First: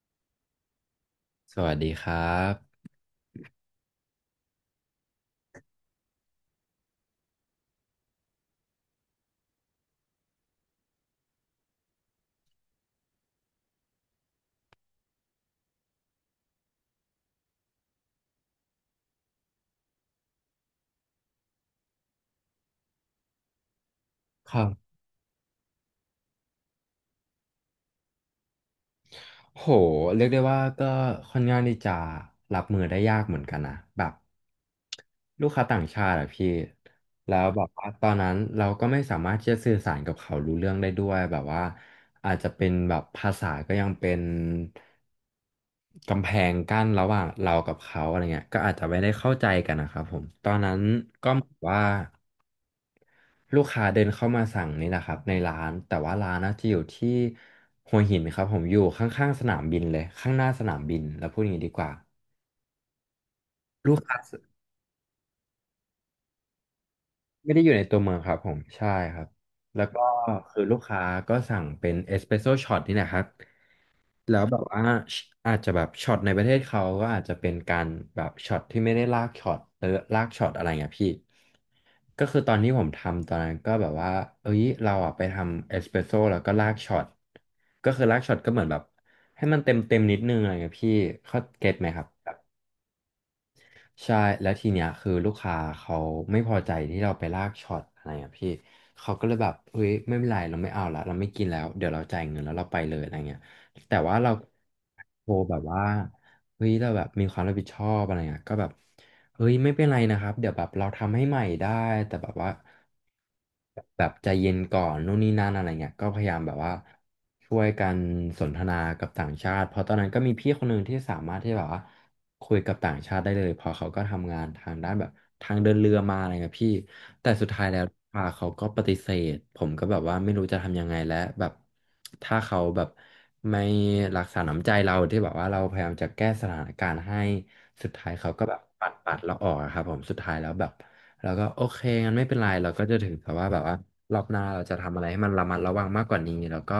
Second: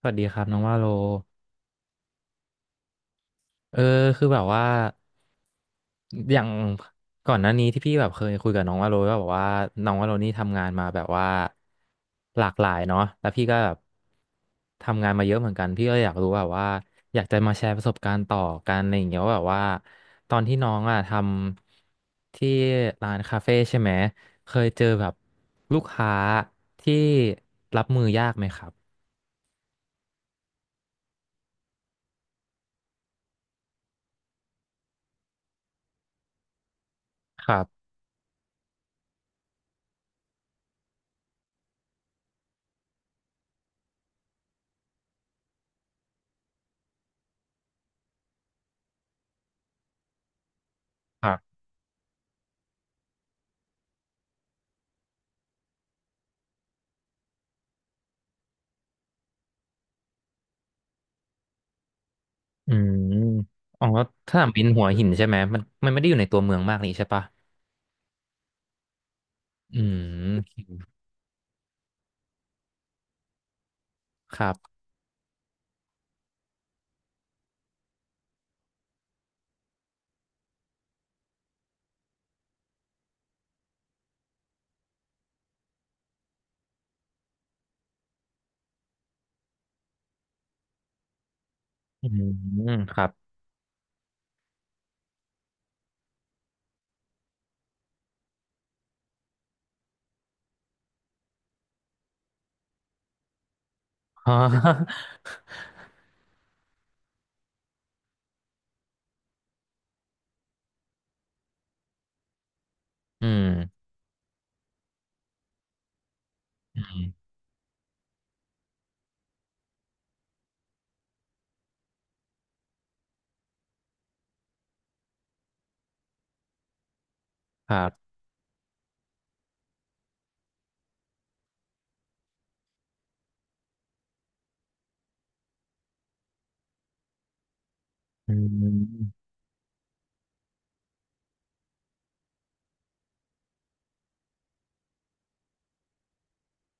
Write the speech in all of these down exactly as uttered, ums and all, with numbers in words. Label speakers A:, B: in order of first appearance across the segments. A: สวัสดีครับน้องว่าโล
B: สวัสดีครับ
A: เออคือแบบว่าอย่างก่อนหน้านี้ที่พี่แบบเคยคุยกับน้องว่าโลก็แบบว่าน้องว่าโลนี่ทำงานมาแบบว่าหลากหลายเนาะแล้วพี่ก็แบบทำงานมาเยอะเหมือนกันพี่ก็อยากรู้แบบว่าอยากจะมาแชร์ประสบการณ์ต่อกันอะไรอย่างเงี้ยว่าแบบว่าตอนที่น้องอ่ะทำที่ร้านคาเฟ่ใช่ไหมเค
B: ครั
A: ยเจอ
B: บ
A: แบบลูกค้าที่รับมือยากไหมครับ
B: โหเรียกได้ว่าก็ค่อนข้างที่จะรับมือได้ยากเหมือนกันนะแบบลูกค้าต่างชาติอะพี่แล้
A: ค
B: ว
A: รั
B: แบบว่า
A: บ
B: ตอนนั้นเราก็ไม่สามารถที่จะสื่อสารกับเขารู้เรื่องได้ด้วยแบบว่าอาจจะเป็นแบบภาษาก็ยังเป็นกำแพงกั้นระหว่างเรากับเขาอะไรเงี้ยก็อาจจะไม่ได้เข้าใจกันนะครับผมตอนนั้น
A: ค
B: ก็
A: รับ
B: เหมือนว่า ลูกค้าเดินเข้ามาสั่งนี่แหละครับในร้านแต่ว่าร้านนะจะอยู่ที่หัวหินครับผมอยู่ข้างๆสนามบินเลยข้างหน้าสนามบินแล้วพูดอย่างนี้ดีกว่า
A: อืมอ๋อ
B: ลูกค้า
A: ถ้าเป็นหัวหินใช่ไหมมันมันไม่ได้อยู่ในตัวเมืองมากนี่ใช่ปะ
B: ไม่ได้อยู่ในตัวเมืองครับผมใช่ครับ
A: อื
B: แล้วก็คือ
A: ม
B: ลูกค้าก็สั่งเป็นเอสเปรสโซช็อตนี่แหละครับ แล้
A: ค
B: ว
A: รั
B: แบบ
A: บ
B: ว่าอาจจะแบบช็อตในประเทศเขาก็อาจจะเป็นการแบบช็อตที่ไม่ได้ลากช็อตเออลากช็อตอะไรเงี้ยพี่ก็คือตอนที่ผมทำตอนนั้นก็แบบว่าเอ้ยเราอ่ะไปทำเอสเปรสโซ่แล้วก็ลากช็อตก็คือลากช็อตก็เหมือนแบบให้มันเต็มเต็มนิดนึงอะไรเงี้ยพี่เขาเก็ตไหมครับ
A: อืมครับ
B: ใช่แล้วทีเนี้ยคือลูกค้าเขาไม่พอใจที่เราไปลากช็อตอะไรอ่ะพี่เขาก็เลยแบบเฮ้ยไม่เป็นไรเราไม่เอาละเราไม่กินแล้วเดี๋ยวเราจ่ายเงินแล้วเราไปเลยอะไรเงี้ยแต่ว่า เรา
A: อ๋อ
B: โทรแบบว่าเฮ้ยเราแบบมีความรับผิดชอบอะไรเงี้ยก็แบบเฮ้ยไม่เป็นไรนะครับเดี๋ยวแบบเราทำให้ใหม่ได้แต่แบบว่า
A: อืม
B: แบบใจเย็นก่อนนู่นนี่นั่นอะไรเงี้ยก็พยายามแบบว่า
A: อืม
B: ช่วยกันสนทนากับต่างชาติเพราะตอนนั้นก็มีพี่คนหนึ่งที่สามารถที่แบบว่า คุยกับต่างชาติได้เลยเพอเขาก็ทำงานทางด้านแบบทางเดินเรือมาอะไรเงี้ยพี่แต่สุดท้าย
A: ค
B: แล้
A: รั
B: ว
A: บ
B: อ่าเขาก็ปฏิเสธผมก็แบบว่าไม่รู้จะทำยังไงแล้วแบบถ้าเขาแบบไม่รักษาน้ำใจเราที่แบบว่าเราพยายามจะแก้สถานการณ์ให้สุดท้ายเขา
A: อื
B: ก็แบบปัดปัด
A: ม
B: เราออกอะครับผมสุดท้ายแล้วแบบ แล้วก็โอเคงั้นไม่เป็นไรเราก็จะถือแต่ว่าแบบว่ารอบหน้าเราจะทำอะไรให้มันระมัดระวังมากกว่านี้แล้วก็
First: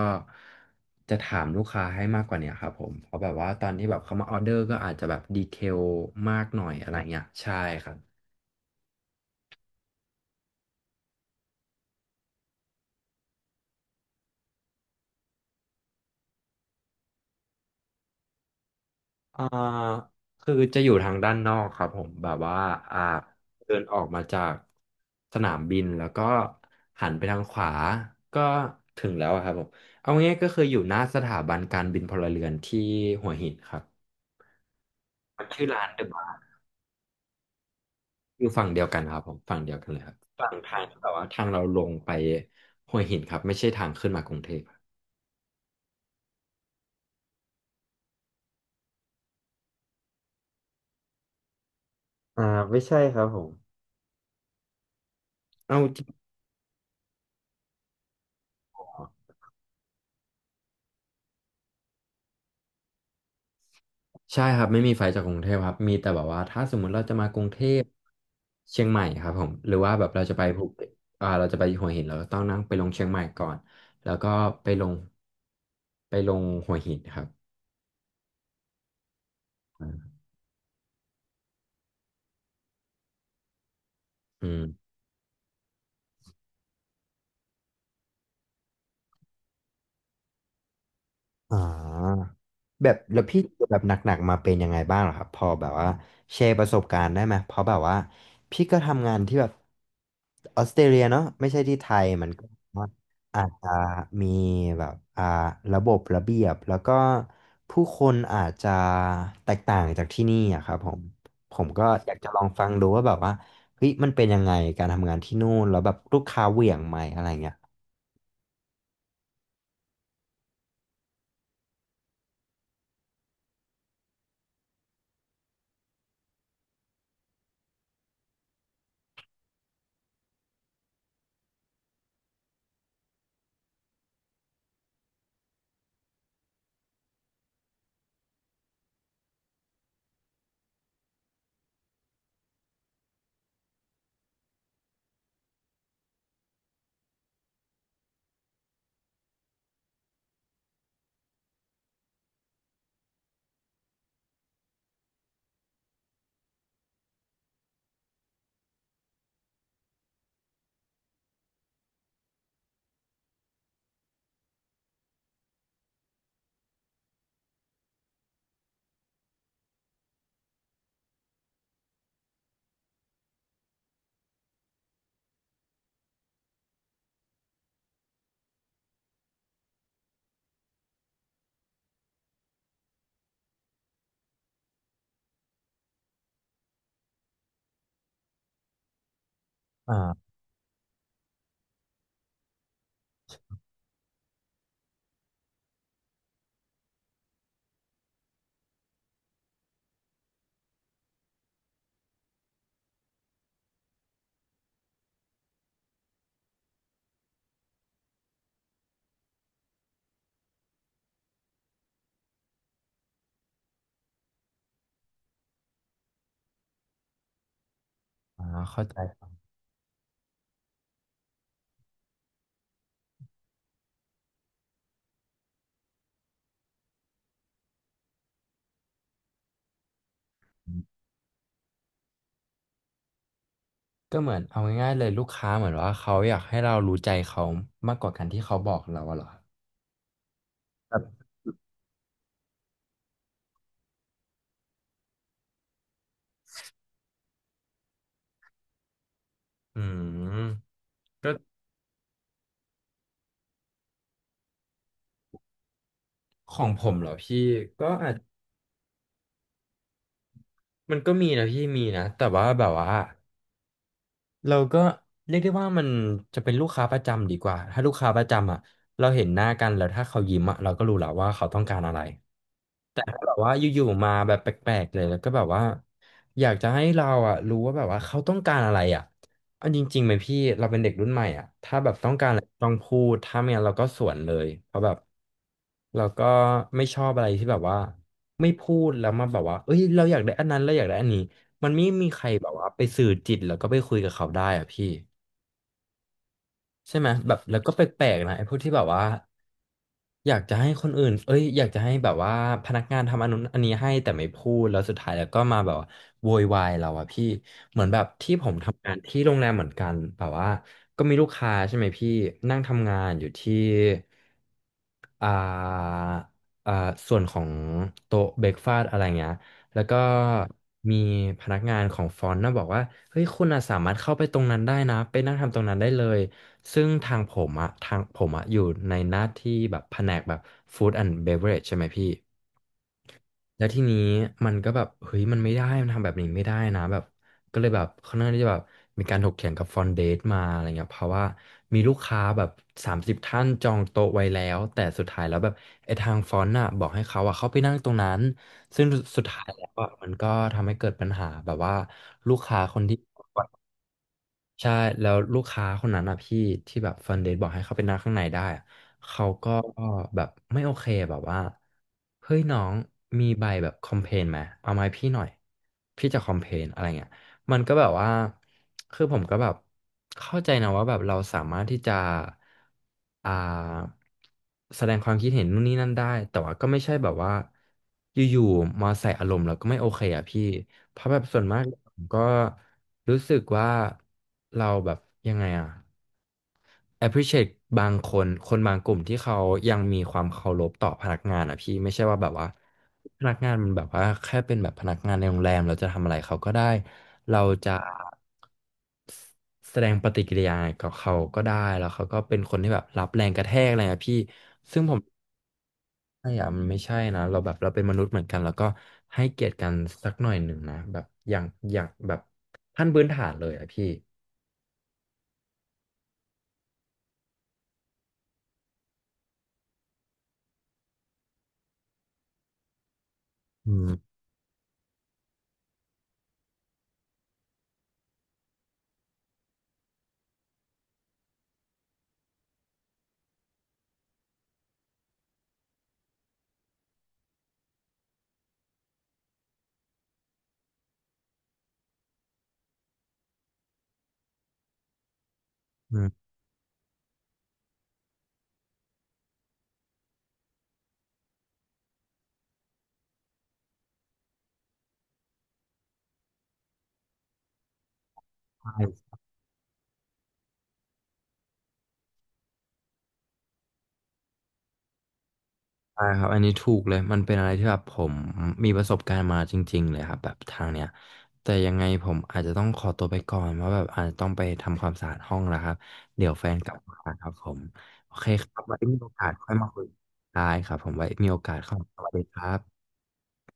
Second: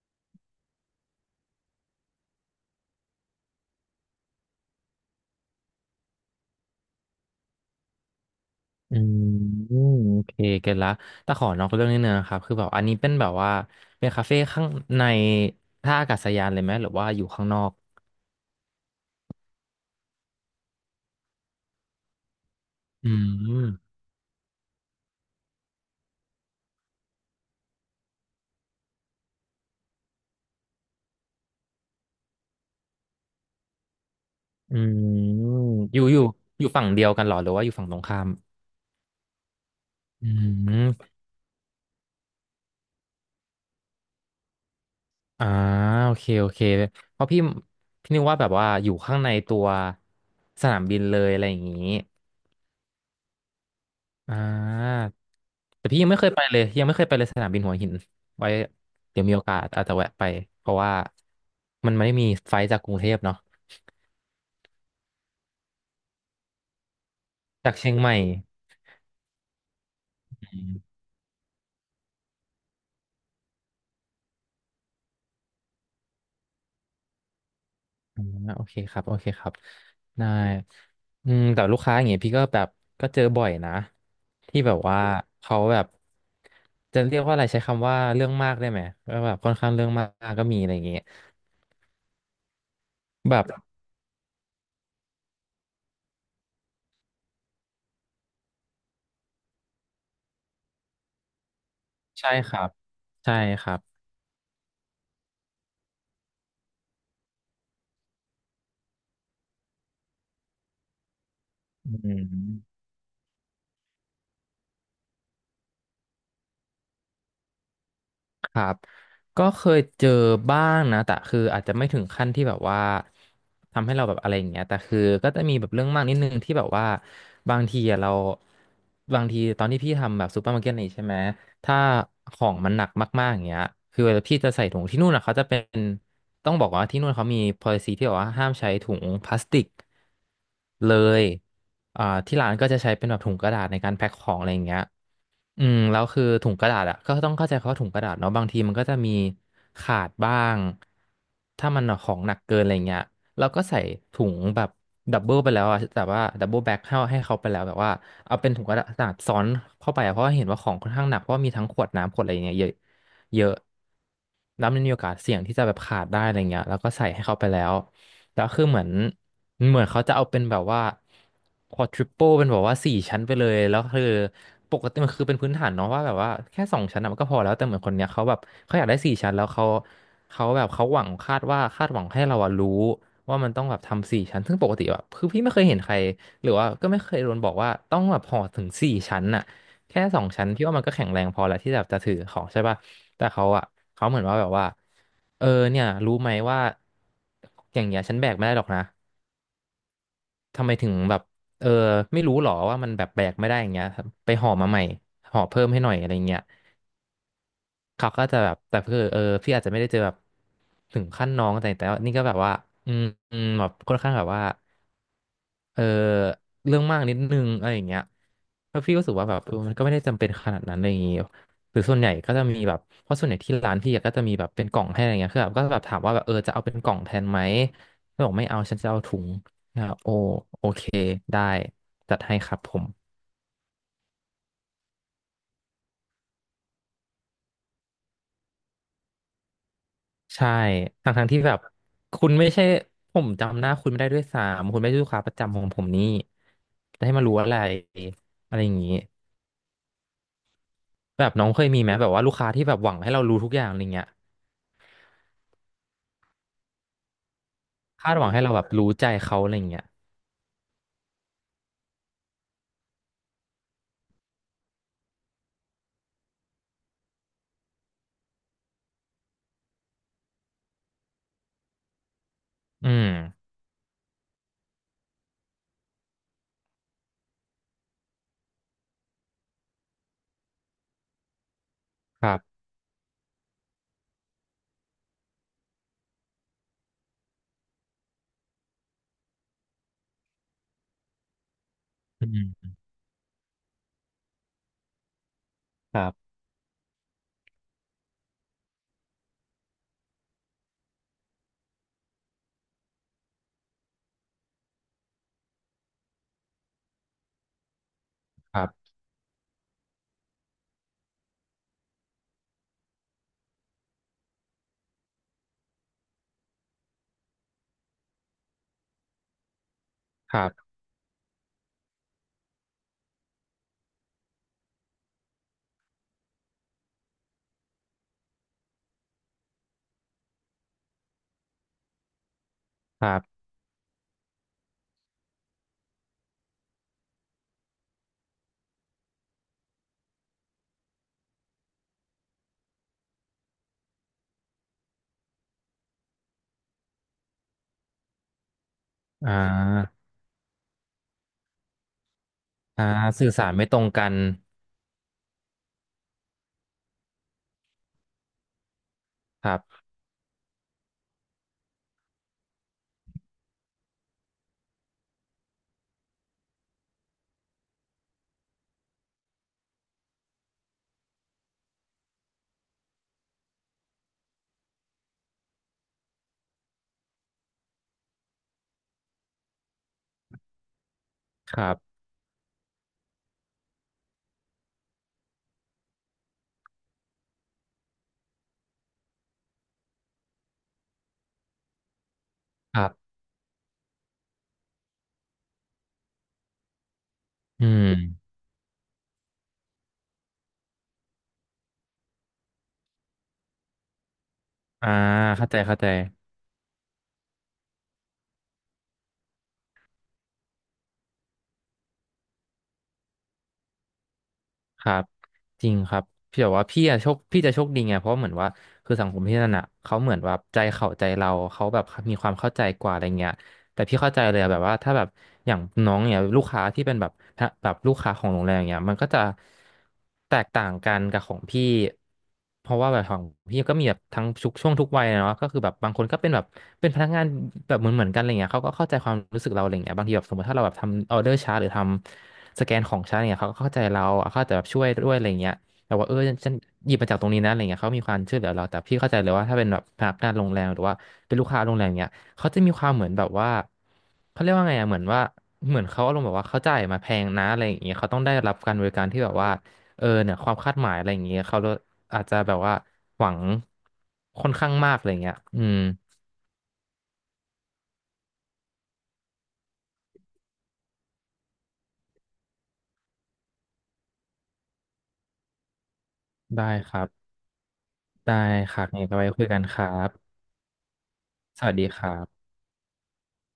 B: จะถามลูกค้าให้มากกว่าเนี้ยครับผมเพราะแบบว่าตอนที่แบบเขามาออเดอร์ก็อาจจะแบบดีเทลมากหน่อยอะไรเงี้ยใช่ครับ
A: อืมอืมโอเคเก็ตละแต่ขอนอกเรื่องนิดนึงนะครับคือแบบอันนี้เป็นแบบว่าเป็นคาเฟ่ข้างในท่าอากาศยานเลยไหมหรือว่าอยู่ข้างนอก
B: อ่าคือจะอยู่ทางด้านนอกครับผมแบบว่าอ่า
A: อื
B: เดิน
A: ม
B: ออกมาจากสนามบินแล้วก็หันไปทางขวาก็ถึงแล้วอะครับผมเอาง่ายๆก็คืออยู่หน้าสถาบันการบินพลเรือนที่หัวหินครับ
A: อืม
B: มันชื่อร้าน
A: อ
B: เด
A: ยู่
B: อ
A: อยู่
B: ะ
A: อยู่ฝั่งเดียวกันเหรอหรือว่าอยู่ฝั่งตรงข้าม
B: อยู่ฝั่งเดียวกันครับผมฝั่งเดียวกันเลยครับ
A: อื
B: ฝั่งทางที่แบ
A: ม
B: บว่าทางเราลงไปห้วยหินครับไม่ใช่ทางขึ้นมากรุงเทพครับ
A: อ่าโอเคโอเคเพราะพี่พี่นึกว่าแบบว่าอยู่ข้างในตัวสนามบินเลยอะไรอย่างนี้
B: อ่าไม่ใช่ครับผม
A: อ่า
B: เอา
A: แต่
B: จ
A: พี่
B: ริง
A: ยังไม่เคยไปเลยยังไม่เคยไปเลยสนามบินหัวหินไว้
B: เหรอ
A: เดี๋ยวมีโอกาสอาจจะแวะไปเพราะว่ามันไม่มีไฟล์จากกรุงเทพเนาะ
B: ใช่ครับไม่มีไฟจากกรุงเทพครับมีแต่แบบว่าถ้าสมมุติเราจะมากรุงเท
A: จาก
B: พ
A: เชียงใหม่
B: เชียงใหม่ครับผมหรือว่าแบบเราจะไปภูเก็ตอ่าเราจะไปหัวหินเราก็ต้องนั่งไปลงเชียงใหม่ก่อนแล้วก็ไปลงไปลงหัวหินครับ
A: อ่าโอเคครับโอเคครับได้อืมแต่ลูกค้าอย่างเงี้ยพี่ก็แบบก็เจอบ่อยนะ
B: อื
A: ที่แบบ
B: ม
A: ว่าเขาแบบจะเรียกว่าอะไรใช้คำว่าเรื่องมากได้ไหมก็แบบค่อนข้างเรื่องมากก็มีอะไรอย่างเงี้ย
B: อ่า แบบแล้วพี่
A: แบบ
B: เจอแบบหนักๆมาเป็นยังไงบ้างเหรอครับพอแบบว่าแชร์ประสบการณ์ได้ไหมเพราะแบบว่าพี่ก็ทำงานที่แบบออสเตรเลียเนาะไม่ใช่ที่ไทยมั
A: ใช่
B: นก็
A: ครับ
B: ว่า
A: ใช่
B: อาจ
A: ค
B: จะ
A: รับ
B: มีแบบอ่าระบบระเบียบแล้วก็ผู้คนอาจจะแตกต่างจากที่นี่อะครับผมผมก็
A: อื
B: อยากจะลองฟัง
A: ม
B: ดูว่าแบบว่าเฮ้ยมันเป็นยังไงการทำงานที่นู่นแล้วแบบลูกค้าเหวี่ยงไหมอะไรเงี้ย
A: ครับก็เคยเจอบ้างนะแต่คืออาจจะไม่ถึงขั้นที่แบบว่าทำให้เราแบบอะไรอย่างเงี้ยแต่คือก็จะมีแบบเรื่องมากนิดนึงที่แบบว่าบางทีอะเราบางทีตอนที่พี่ทำแบบซูเปอร์มาร์เก็ตนี่ใช่ไหมถ้าของมันหนักมากๆอย่างเงี้ยคือเวลาพี่จะใส่ถุงที่นู่นอะเขาจะเป็นต้องบอกว่าที่นู่นเขามี policy ที่บอกว่าห้ามใช้ถุงพลาสติกเลยอ่าที่ร้านก็จะใช้เป็นแบบถุงกระดาษในการแพ็คของอะไรอย่างเงี้ย อืมแล้วคือถุงกระดาษอ่ะก็ต้องเข้าใจเขาว่าถุงกระดาษเนาะบางทีมันก็จะมีขาดบ้างถ้ามันของหนักเกินอะไรเงี้ยเราก็ใส่ถุงแบบดับเบิลไปแล้วอะแต่ว่าดับเบิลแบ็คให้ให้เขาไปแล้วแบบว่าเอาเป็นถุงกระดาษซ้อนเข้าไปอะเพราะว่าเห็นว่าของค่อนข้างหนักเพราะว่ามีทั้งขวดน้ำขวดอะไรงเงี้ยเยอะเยอะ แล้วมันมีโอกาสเสี่ยงที่จะแบบขาดได้อะไรเงี้ยแล้วก็ใส่ให้เขาไปแล้วแล้วคือเหมือนเหมือนเขาจะเอาเป็นแบบว่า quadruple เป็นแบบว่าสี่ชั้นไปเลยแล้วคือปกติมันคือเป็นพื้นฐานเนาะว่าแบบว่าแค่สองชั้นอะมันก็พอแล้วแต่เหมือนคนเนี้ยเขาแบบเขาอยากได้สี่ชั้นแล้วเขาเขาแบบเขาหวังคาดว่าคาดหวังให้เราอะรู้ว่ามันต้องแบบทำสี่ชั้นซึ่งปกติแบบคือพี่ไม่เคยเห็นใครหรือว่าก็ไม่เคยโดนบอกว่าต้องแบบห่อถึงสี่ชั้นอะ
B: อ่
A: แค่สอง
B: า
A: ชั้นพี่ว่ามันก็แข็งแรงพอแล้วที่แบบจะถือของใช่ป่ะแต่เขาอะเขาเหมือนว่าแบบว่าเออเนี่ยรู้ไหมว่าอย่างเงี้ยฉันแบกไม่ได้หรอกนะทำไมถึงแบบเออไม่รู้หรอว่ามันแบบแบกไม่ได้อย่างเงี้ยครับไปห่อมาใหม่ห่อเพิ่มให้หน่อยอะไรเงี้ยเขาก็จะแบบแต่คือเออพี่อาจจะไม่ได้เจอแบบถึงขั้นน้องแต่แต่ว่านี่ก็แบบว่าอืมอืมแบบค่อนข้างแบบว่า เออเรื่องมากนิดนึงอะไรอย่างเงี้ย
B: อ่า
A: แล้ว
B: เข้า
A: พี่
B: ใจ
A: ก็รู้สึกว่าแบบเออมันก็ไม่ได้จำเป็นขนาดนั้นอะไรอย่างเงี้ยหรือส่วนใหญ่ก็จะมีแบบเพราะส่วนใหญ่ที่ร้านพี่อะก็จะมีแบบเป็นกล่องให้อะไรเงี้ยคือแบบก็แบบถามว่าแบบเออจะเอาเป็นกล่องแทนไหมก็บอกไม่เอาฉันจะเอาถุงนะครับโอโอเคได้จัดให้ครับผม
B: ก็เหมือนเอาง่ายๆเลยลูกค้าเหมือนว่าเขาอยากให้เรารู้ใจเขามากกว่าการที่เขาบอกเราอะเหรอ
A: ใช่
B: ครั
A: ทั้ง
B: บ
A: ทั้งที่แบบคุณไม่ใช่ผมจำหน้าคุณไม่ได้ด้วยซ้ำคุณไม่ใช่ลูกค้าประจำของผมนี่จะให้มารู้อะไรอะไรอย่างงี้
B: อืม
A: แบ
B: ก็
A: บน้องเคยมีไหมแบบว่าลูกค้าที่แบบหวังให้เรารู้ทุกอย่างอะไรเงี้ย
B: ของผมเหรอพี่ก็อา
A: คา
B: จ
A: ดหวังให้เราแบบรู้ใจเขาอะไรอย่างเงี้ย
B: มันก็มีนะพี่มีนะแต่ว่าแบบว่าเราก็เรียกได้ว่ามันจะเป็นลูกค้าประจำดีกว่าถ้าลูกค้าประจำอ่ะเราเห็นหน้ากันแล้วถ้าเขายิ้มอ่ะเราก็รู้แล้วว่าเขาต้องการอะไร
A: อื
B: แต่
A: ม
B: ถ้าแบบว่าอยู่ๆมาแบบแปลกๆเลยแล้วก็แบบว่าอยากจะให้เราอ่ะรู้ว่าแบบว่าเขาต้องการอะไรอ่ะเอาจริงๆไหมพี่เราเป็นเด็กรุ่นใหม่อ่ะถ้าแบบต้อง
A: ค
B: การ
A: รั
B: อะไร
A: บ
B: ต้องพูดถ้าไม่งั้นเราก็สวนเลยเพราะแบบเราก็ไม่ชอบอะไรที่แบบว่าไม่พูดแล้วมาแบบว่าเอ้ยเราอยากได้อันนั้นเราอยากได้อันนี้มันไม่มีใค
A: อื
B: รแบบว่า
A: ม
B: ไปสื่อจิตแล้วก็ไปคุยกับเขาได้อ่ะพี่
A: ครับ
B: ใช่ไหมแบบแล้วก็แปลกๆนะไอ้พวกที่แบบว่า อยากจะให้คนอื่นเอ้ยอยากจะให้แบบว่าพนักงานทำอันนู้นอันนี้ให้แต่ไม่พูดแล้วสุดท้ายแล้วก็มาแบบว่าโวยวายเราอะพี่เหมือนแบบที่ผม
A: ครั
B: ทำ
A: บ
B: งานที่โรงแรมเหมือนกันแบบว่าก็มีลูกค้าใช่ไหมพี่นั่งทำงานอยู่ที่ อ่าอ่าส่วนของโต๊ะเบรกฟาสอะไรเงี้ยแล้วก็
A: ครับ
B: มีพนักงานของฟอนต์นะบอกว่าเฮ้ยคุณอะสามารถเข้าไปตรงนั้นได้นะไปนั่งทำตรงนั้นได้เลยซึ่งทางผมอะทางผมอะอยู่ในหน้าที่แบบแผนกแบบฟู้ดแอนด์เบเวอเรจใช่ไหมพี่
A: ครับ
B: แล้วทีนี้มันก็แบบเฮ้ยมันไม่ได้มันทำแบบนี้ไม่ได้นะแบบก็เลยแบบค่อนข้างที่จะแบบมีการถกเถียงกับฟอนเดตมาอะไรเงี้ยเพราะว่ามีลูกค้าแบบสามสิบท่านจองโต๊ะไว้แล้วแต่สุดท้ายแล้วแบบไอ้ทางฟอนต์น่ะบอกให้เขาอะเข้าไปนั่งตรงนั้นซึ่งสุด
A: อ่
B: ท้ายแล้วอะ
A: า
B: มันก็ทำให้เกิดปัญหาแบบว่าลูกค้าคน
A: อ่า
B: ที่
A: สื่อสารไม่ตรงกัน
B: ใช่แล้วลูกค้าคนนั้นอะพี่ที่แบบเฟิร์นเดทบอกให้เขาไปนั่งข้างในได้อะเขา
A: ค
B: ก็
A: รับ
B: แบบไม่โอเคแบบว่าเฮ้ยน้องมีใบแบบคอมเพลนไหมเอามาให้พี่หน่อยพี่จะคอมเพลนอะไรเงี้ย มันก็แบบว่า คือผมก็แบบเข้าใจนะว่าแบบเราสามารถที่จะอ่าแสดงความคิดเห็นนู่นนี่นั่นได้ แต่ว่าก็ไม่ใช่แบบว่าอยู่ๆมาใส่อารมณ์แล้วก็ไม่โอเคอ่ะพี่ เพราะแบบส่วน
A: ค
B: มาก
A: รั
B: ผ
A: บ
B: มก็รู้สึกว่าเราแบบยังไงอ่ะ appreciate บางคนคนบางกลุ่มที่เขายังมีความเคารพต่อพนักงานอ่ะพี่ไม่ใช่ว่าแบบว่า
A: ครับ
B: พนักงานมันแบบว่าแค่เป็นแบบพนักงานในโรงแรมเราจะทำอะไรเขาก็ได้เรา
A: อื
B: จะ
A: ม
B: แสดงปฏิกิริยากับเขาก็ได้แล้วเขาก็เป็นคนที่แบบรับแรงกระแทกอะไรอะพี่ซึ่ง
A: อ่า
B: ผม
A: เข้าใจเข้าใจ
B: ไม่อะมันไม่ใช่นะเราแบบเราเป็นมนุษย์เหมือนกันแล้วก็ให้เกียรติกันสักหน่อยหนึ่งนะแบบอย่างอย่างแบบขั้นพื้นฐานเลยอะพี่
A: ครับจริงครับพี่บอกว่าพี่อะโชคพี่จะโชคดีไง เพราะเหมือนว่าคือสังคมพี่นั่นอะเขาเหมือนว่าใจเขาใจเราเขาแบบมีความเข้าใจกว่าอะไรเงี้ย
B: อื
A: แต่พี่เข้า
B: ม
A: ใจเลยอะแบบว่าถ้าแบบอย่างน้องเนี่ยลูกค้าที่เป็นแบบฮะแบบลูกค้าของโรงแรมเนี่ยมันก็จะแตกต่างกันกับของพี่เพราะว่าแบบของพี่ก็มีแบบทั้งทุกช่วงทุกวัยอะเนาะก็คือแบบบางคนก็เป็นแบบเป็นพนักงานแบบเหมือนเหมือนกันอะไรเงี้ยเขาก็เข้าใจความรู้สึกเราอะไรเงี้ยบางทีแบบสมมติถ้าเราแบบทำออเดอร์ช้าร์หรือทำสแกนของช้าร์ตเนี่ยเขาก็เข้าใจเราเขาอาจจะแบบช่วยด้วยอะไรเงี้ยแต่
B: อื
A: ว่าเออ
B: ม
A: ฉันหยิบมาจากตรงนี้นะอะไรเงี้ยเขามีความช่วยเหลือเราแต่พี่เข้าใจเลยว่าถ้าเป็นแบบพนักงานโรงแรมหรือว่าเป็นลูกค้าโรงแรมเนี้ย เขาจะมีความเหมือนแบบว่าเขาเรียกว่าไงอะเหมือนว่าเหมือนเขาอารมณ์แบบว่าเขาจ่ายมาแพงนะอะไรอย่างเงี้ยเขาต้องได้รับการบริการ
B: ใช่
A: ที่แบบว่าเออเนี่ยความคาดหมายอะไรอย่างเงี้ยเขาอาจจะแบบว่าหวังค่อนข้างมากอะไรอย่างเงี้ยอืม
B: ใช่ครับอันนี้ถูกเลยมันเป็นอะไรที่แบบผมมีประสบการณ์มาจริงๆเลยครับแบบทางเนี้ยแต่ยังไงผมอาจจะต้องขอตัวไปก่อนเพราะแบบอาจจะต้องไปทำความสะอาดห้องแล้วครับเดี๋ยวแฟน
A: ได้
B: กลับ
A: ค
B: มา
A: รับ
B: ครับผมโอเค
A: ได้
B: ครับ
A: ค
B: ไว้
A: รับ
B: มี
A: งั้
B: โอ
A: นก็
B: กา
A: ไว้
B: ส
A: คุย
B: ค่อย
A: กัน
B: มา
A: ค
B: คุย
A: รับ
B: ได้ครับผมไว้มีโอกาส
A: สวั
B: เข้า
A: สดี
B: มา
A: ค
B: สวั
A: รั
B: สดีค
A: บ
B: รับ